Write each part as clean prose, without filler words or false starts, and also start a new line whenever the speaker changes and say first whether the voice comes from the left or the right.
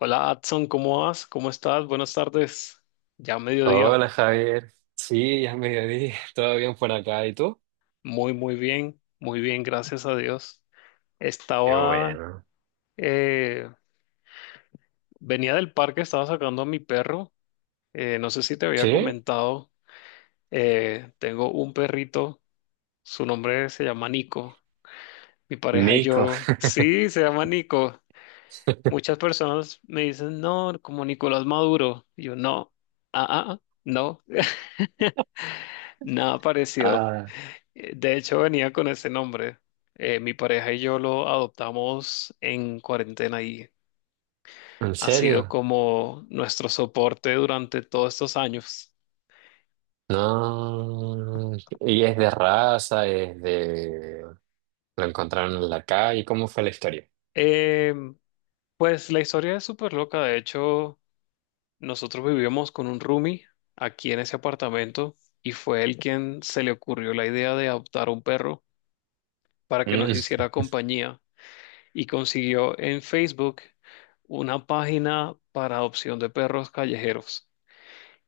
left: Hola, Adson, ¿cómo vas? ¿Cómo estás? Buenas tardes. Ya mediodía.
right: Hola Javier, sí, ya es mediodía, todo bien por acá, ¿y tú?
left: Muy, muy bien. Muy bien, gracias a Dios.
right: Qué
left: Estaba,
right: bueno.
left: eh, venía del parque, estaba sacando a mi perro. No sé si te había
right: ¿Sí?
left: comentado, tengo un perrito, su nombre se llama Nico. Mi pareja y
right: Nico.
left: yo, sí, se llama Nico. Muchas personas me dicen, no, como Nicolás Maduro. Y yo, no, no, nada parecido.
right: Ah,
left: De hecho, venía con ese nombre. Mi pareja y yo lo adoptamos en cuarentena y
right: ¿en
left: ha sido
right: serio?
left: como nuestro soporte durante todos estos años.
right: No. ¿Y es de raza? ¿Es de... lo encontraron en la calle? ¿Cómo fue la historia?
left: Eh, pues la historia es súper loca. De hecho, nosotros vivíamos con un roomie aquí en ese apartamento y fue él quien se le ocurrió la idea de adoptar un perro para que nos
right: Mm.
left: hiciera compañía y consiguió en Facebook una página para adopción de perros callejeros.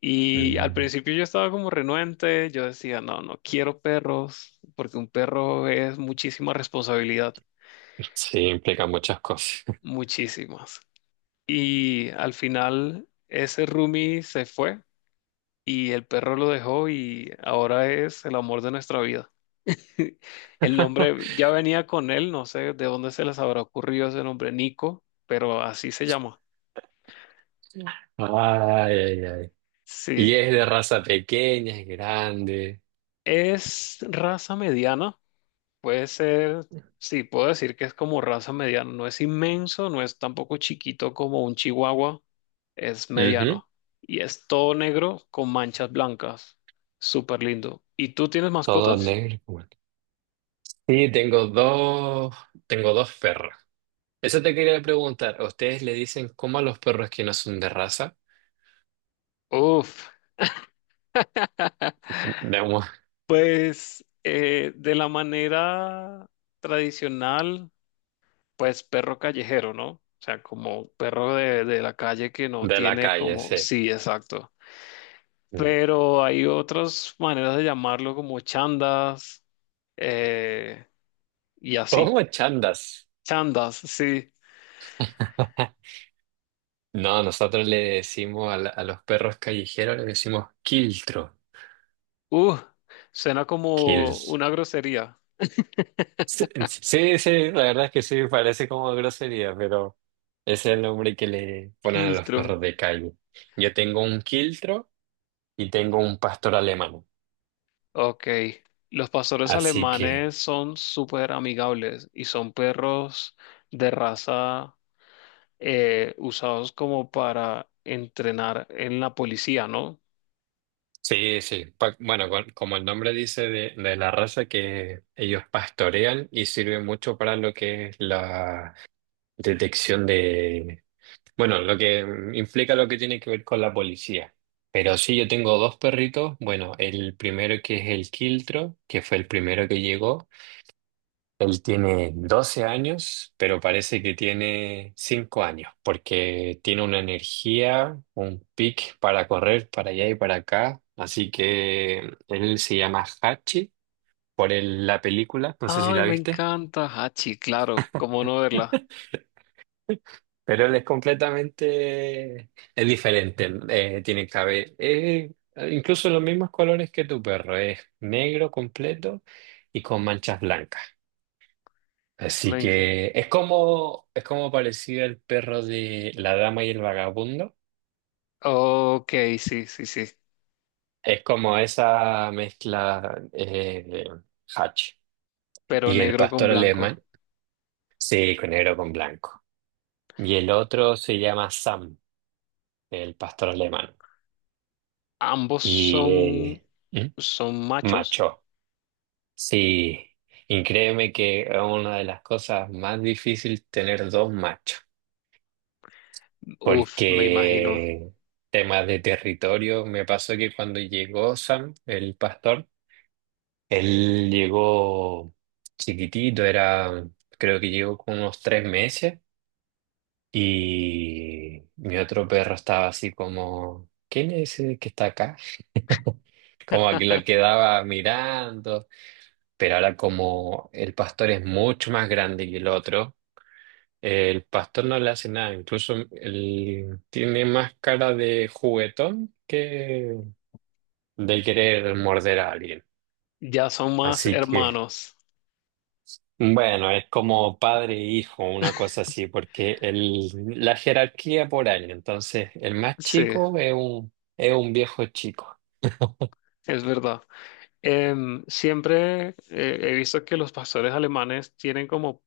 left: Y al
right: Mm,
left: principio yo estaba como renuente, yo decía, no, no quiero perros, porque un perro es muchísima responsabilidad,
right: sí, implica muchas cosas.
left: muchísimas. Y al final ese roomie se fue y el perro lo dejó y ahora es el amor de nuestra vida. El nombre ya venía con él, no sé de dónde se les habrá ocurrido ese nombre, Nico, pero así se llama.
right: Ay, ay, ay. ¿Y
left: Sí,
right: es de raza pequeña, es grande?
left: es raza mediana. Puede ser, sí, puedo decir que es como raza mediana. No es inmenso, no es tampoco chiquito como un chihuahua, es
right: Ujú.
left: mediano. Y es todo negro con manchas blancas. Súper lindo. ¿Y tú tienes
right: Todo
left: mascotas?
right: negro, bueno. Sí, tengo dos perros. Eso te quería preguntar. ¿A ustedes le dicen cómo a los perros que no son de raza?
left: Uf,
right: De, mu-
left: pues de la manera tradicional, pues perro callejero, ¿no? O sea, como perro de la calle que no
right: de la
left: tiene
right: calle,
left: como...
right: sí.
left: Sí, exacto.
right: Mm.
left: Pero hay otras maneras de llamarlo como chandas, eh, y así.
right: ¿Cómo chandas?
left: Chandas, sí.
right: No, nosotros le decimos a, la- a los perros callejeros le decimos quiltro.
left: Uh, suena como
right: Kills.
left: una grosería.
right: Sí, sí, sí, la verdad es que sí, parece como grosería, pero ese es el nombre que le ponen a los
left: Kiltro.
right: perros de calle. Yo tengo un quiltro y tengo un pastor alemán.
left: Ok. Los pastores
right: Así que...
left: alemanes son súper amigables y son perros de raza, usados como para entrenar en la policía, ¿no?
right: Sí, sí. Bueno, como el nombre dice, de, la raza que ellos pastorean, y sirve mucho para lo que es la detección de, bueno, lo que implica, lo que tiene que ver con la policía. Pero sí, yo tengo dos perritos. Bueno, el primero, que es el Quiltro, que fue el primero que llegó. Él tiene 12 años, pero parece que tiene 5 años, porque tiene una energía, un pic para correr para allá y para acá. Así que él se llama Hachi por la película, no sé si
left: Ay,
right: la
left: me
right: viste,
left: encanta Hachi, claro, cómo no verla.
right: pero él es completamente, es diferente. Tiene cabello, incluso los mismos colores que tu perro, es negro completo y con manchas blancas. Así
left: Me encanta.
right: que es como parecido el perro de La Dama y el Vagabundo.
left: Ok, sí, sí, sí.
right: Es como esa mezcla, Hatch.
left: Pero
right: Y el
left: negro con
right: pastor
left: blanco.
right: alemán, sí, con negro con blanco. Y el otro se llama Sam, el pastor alemán.
left: Ambos
right: Y
left: son,
right: eh, ¿mm?
left: son machos.
right: Macho, sí. Y créeme que es una de las cosas más difíciles tener dos machos.
left: Uf, me imagino.
right: Porque temas de territorio, me pasó que cuando llegó Sam, el pastor, él llegó chiquitito, era, creo que llegó con unos 3 meses, y mi otro perro estaba así como, ¿quién es ese que está acá? Como que lo quedaba mirando, pero ahora como el pastor es mucho más grande que el otro, el pastor no le hace nada, incluso él tiene más cara de juguetón que de querer morder a alguien.
left: Ya son más
right: Así que,
left: hermanos.
right: bueno, es como padre e hijo, una cosa así, porque la jerarquía por año. Entonces, el más
left: Sí,
right: chico es un viejo chico.
left: es verdad. Siempre he visto que los pastores alemanes tienen como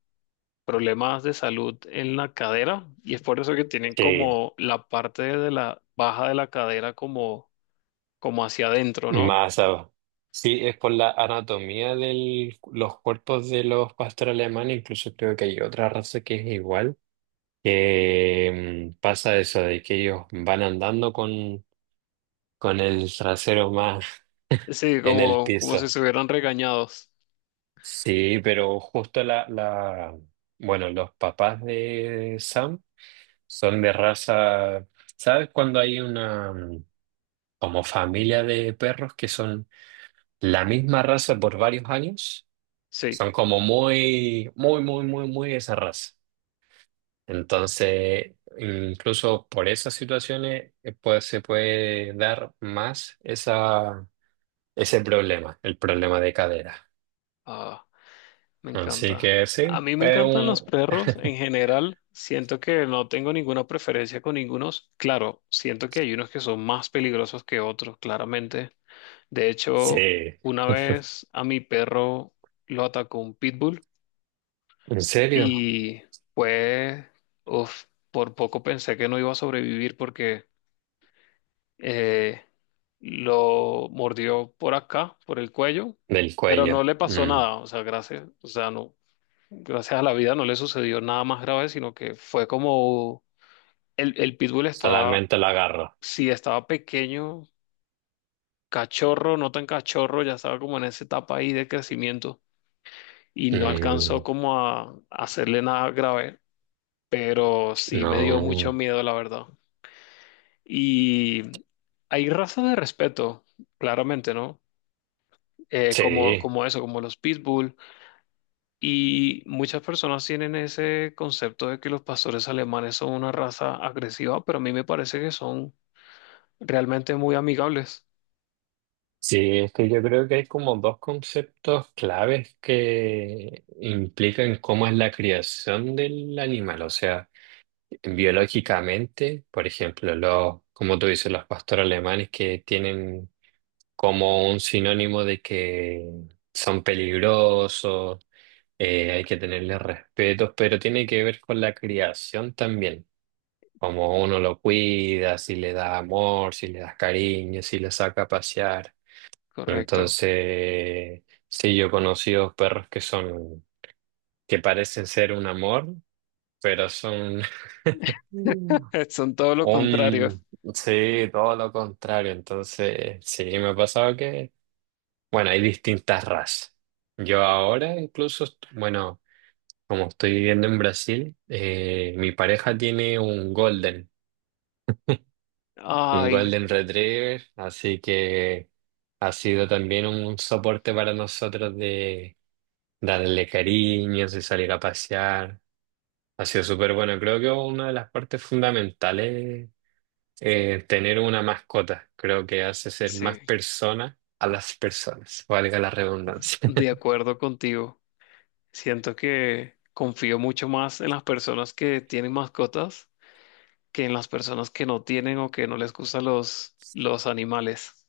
left: problemas de salud en la cadera y es por eso que tienen
right: Sí,
left: como la parte de la baja de la cadera como, como hacia adentro, ¿no?
right: más. Sí, es por la anatomía de los cuerpos de los pastores alemanes, incluso creo que hay otra raza que es igual, que pasa eso de que ellos van andando con el trasero más
left: Sí,
right: en el
left: como, como si
right: piso.
left: estuvieran regañados.
right: Sí, pero justo bueno, los papás de Sam son de raza. ¿Sabes cuando hay una, como familia de perros que son la misma raza por varios años?
left: Sí.
right: Son como muy, muy, muy, muy, muy esa raza. Entonces, incluso por esas situaciones, pues, se puede dar más esa, ese problema, el problema de cadera.
left: Ah. Me
right: Así
left: encanta.
right: que sí,
left: A mí me
right: es
left: encantan los
right: un...
left: perros en general. Siento que no tengo ninguna preferencia con ningunos. Claro, siento que hay unos que son más peligrosos que otros, claramente. De hecho,
right: Sí,
left: una vez a mi perro lo atacó un pitbull
right: ¿en serio?
left: y pues, uf, por poco pensé que no iba a sobrevivir porque eh, lo mordió por acá, por el cuello,
right: Del
left: pero no
right: cuello.
left: le pasó
right: Mm.
left: nada. O sea, gracias. O sea, no, gracias a la vida no le sucedió nada más grave, sino que fue como el pitbull estaba,
right: Solamente lo agarro.
left: sí, estaba pequeño, cachorro, no tan cachorro, ya estaba como en esa etapa ahí de crecimiento y no alcanzó
right: Mm.
left: como a hacerle nada grave, pero sí me dio mucho
right: No,
left: miedo, la verdad. Y hay razas de respeto, claramente, ¿no? Como,
right: sí,
left: como eso, como los pitbull. Y muchas personas tienen ese concepto de que los pastores alemanes son una raza agresiva, pero a mí me parece que son realmente muy amigables.
right: sí, es que yo creo que hay como dos conceptos claves que implican cómo es la criación del animal, o sea... biológicamente, por ejemplo, los, como tú dices, los pastores alemanes, que tienen como un sinónimo de que son peligrosos, hay que tenerles respetos, pero tiene que ver con la criación también, como uno lo cuida, si le da amor, si le das cariño, si le saca a pasear.
left: Correcto.
right: Entonces, sí, yo he conocido perros que son, que parecen ser un amor, pero son,
left: Son todo lo contrario.
right: un, sí, todo lo contrario. Entonces, sí, me ha pasado que, bueno, hay distintas razas. Yo ahora incluso, bueno, como estoy viviendo en Brasil, mi pareja tiene un
left: Ay,
right: golden retriever, así que ha sido también un soporte para nosotros de darle cariños y salir a pasear. Ha sido súper bueno. Creo que una de las partes fundamentales, tener una mascota, creo que hace ser
left: sí,
right: más persona a las personas, valga la redundancia.
left: de acuerdo contigo. Siento que confío mucho más en las personas que tienen mascotas que en las personas que no tienen o que no les gustan los animales.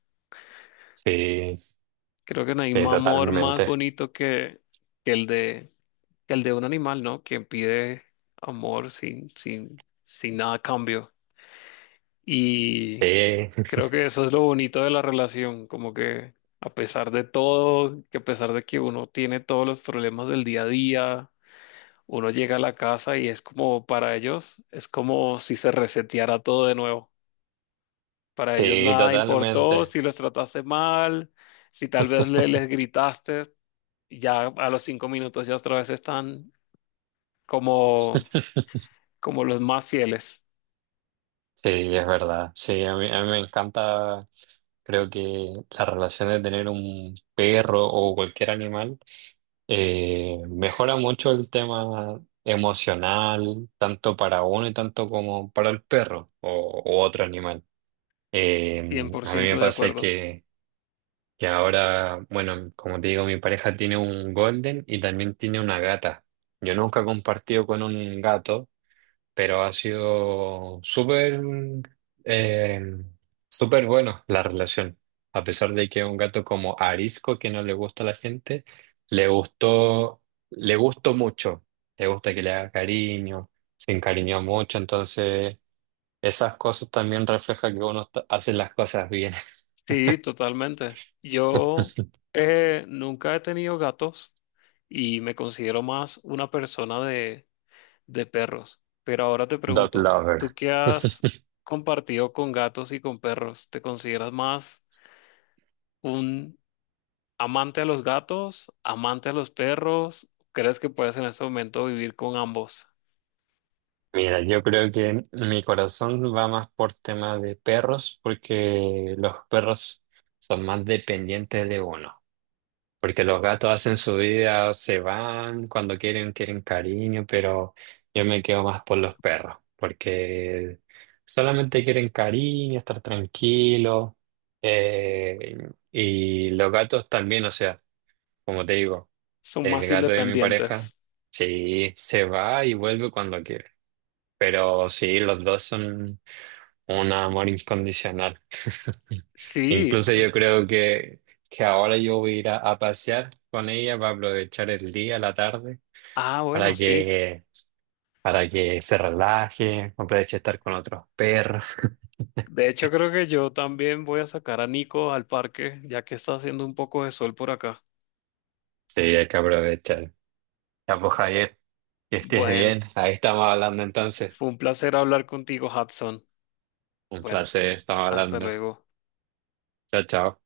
right: Sí,
left: Creo que no hay
right: sí,
left: amor más
right: totalmente.
left: bonito que, que el de que el de un animal, ¿no? Que pide amor sin nada a cambio. Y
right: Sí,
left: creo que eso es lo bonito de la relación, como que a pesar de todo, que a pesar de que uno tiene todos los problemas del día a día, uno llega a la casa y es como para ellos, es como si se reseteara todo de nuevo. Para ellos
right: sí,
left: nada importó,
right: totalmente.
left: si los trataste mal, si tal vez les gritaste, ya a los 5 minutos ya otra vez están
right: Sí,
left: como como los más fieles.
right: es verdad. Sí, a mí me encanta, creo que la relación de tener un perro o cualquier animal, mejora mucho el tema emocional, tanto para uno y tanto como para el perro o u otro animal. Eh, a mí me
left: 100% de
right: pasa
left: acuerdo.
right: que ahora, bueno, como te digo, mi pareja tiene un golden y también tiene una gata. Yo nunca he compartido con un gato, pero ha sido súper, eh, súper bueno la relación. A pesar de que es un gato como arisco que no le gusta a la gente, le gustó, le gustó mucho. Le gusta que le haga cariño, se encariñó mucho, entonces esas cosas también reflejan que uno está- hace las cosas bien.
left: Sí, totalmente. Yo nunca he tenido gatos y me considero más una persona de perros. Pero ahora te
right: Dog
left: pregunto,
right: lover.
left: ¿tú qué has compartido con gatos y con perros? ¿Te consideras más un amante a los gatos, amante a los perros? ¿Crees que puedes en este momento vivir con ambos?
right: Mira, yo creo que mi corazón va más por tema de perros, porque los perros son más dependientes de uno. Porque los gatos hacen su vida, se van cuando quieren, quieren cariño, pero yo me quedo más por los perros, porque solamente quieren cariño, estar tranquilo. eh, y los gatos también, o sea, como te digo,
left: Son
right: el
left: más
right: gato de mi pareja,
left: independientes.
right: sí, se va y vuelve cuando quiere. Pero sí, los dos son un amor incondicional.
left: Sí.
right: Incluso yo creo que ahora yo voy a ir a pasear con ella para aprovechar el día, la tarde,
left: Ah,
right: para
left: bueno, sí.
right: que, para que se relaje, aproveche estar con otros perros.
left: De hecho, creo que yo también voy a sacar a Nico al parque, ya que está haciendo un poco de sol por acá.
right: Sí, hay que aprovechar. Ya pues, Javier, que estés
left: Bueno,
right: bien. Ahí estamos hablando entonces.
left: fue un placer hablar contigo, Hudson.
right: Un
left: Bueno,
right: placer, estamos
left: hasta
right: hablando.
left: luego.
right: Chao, chao.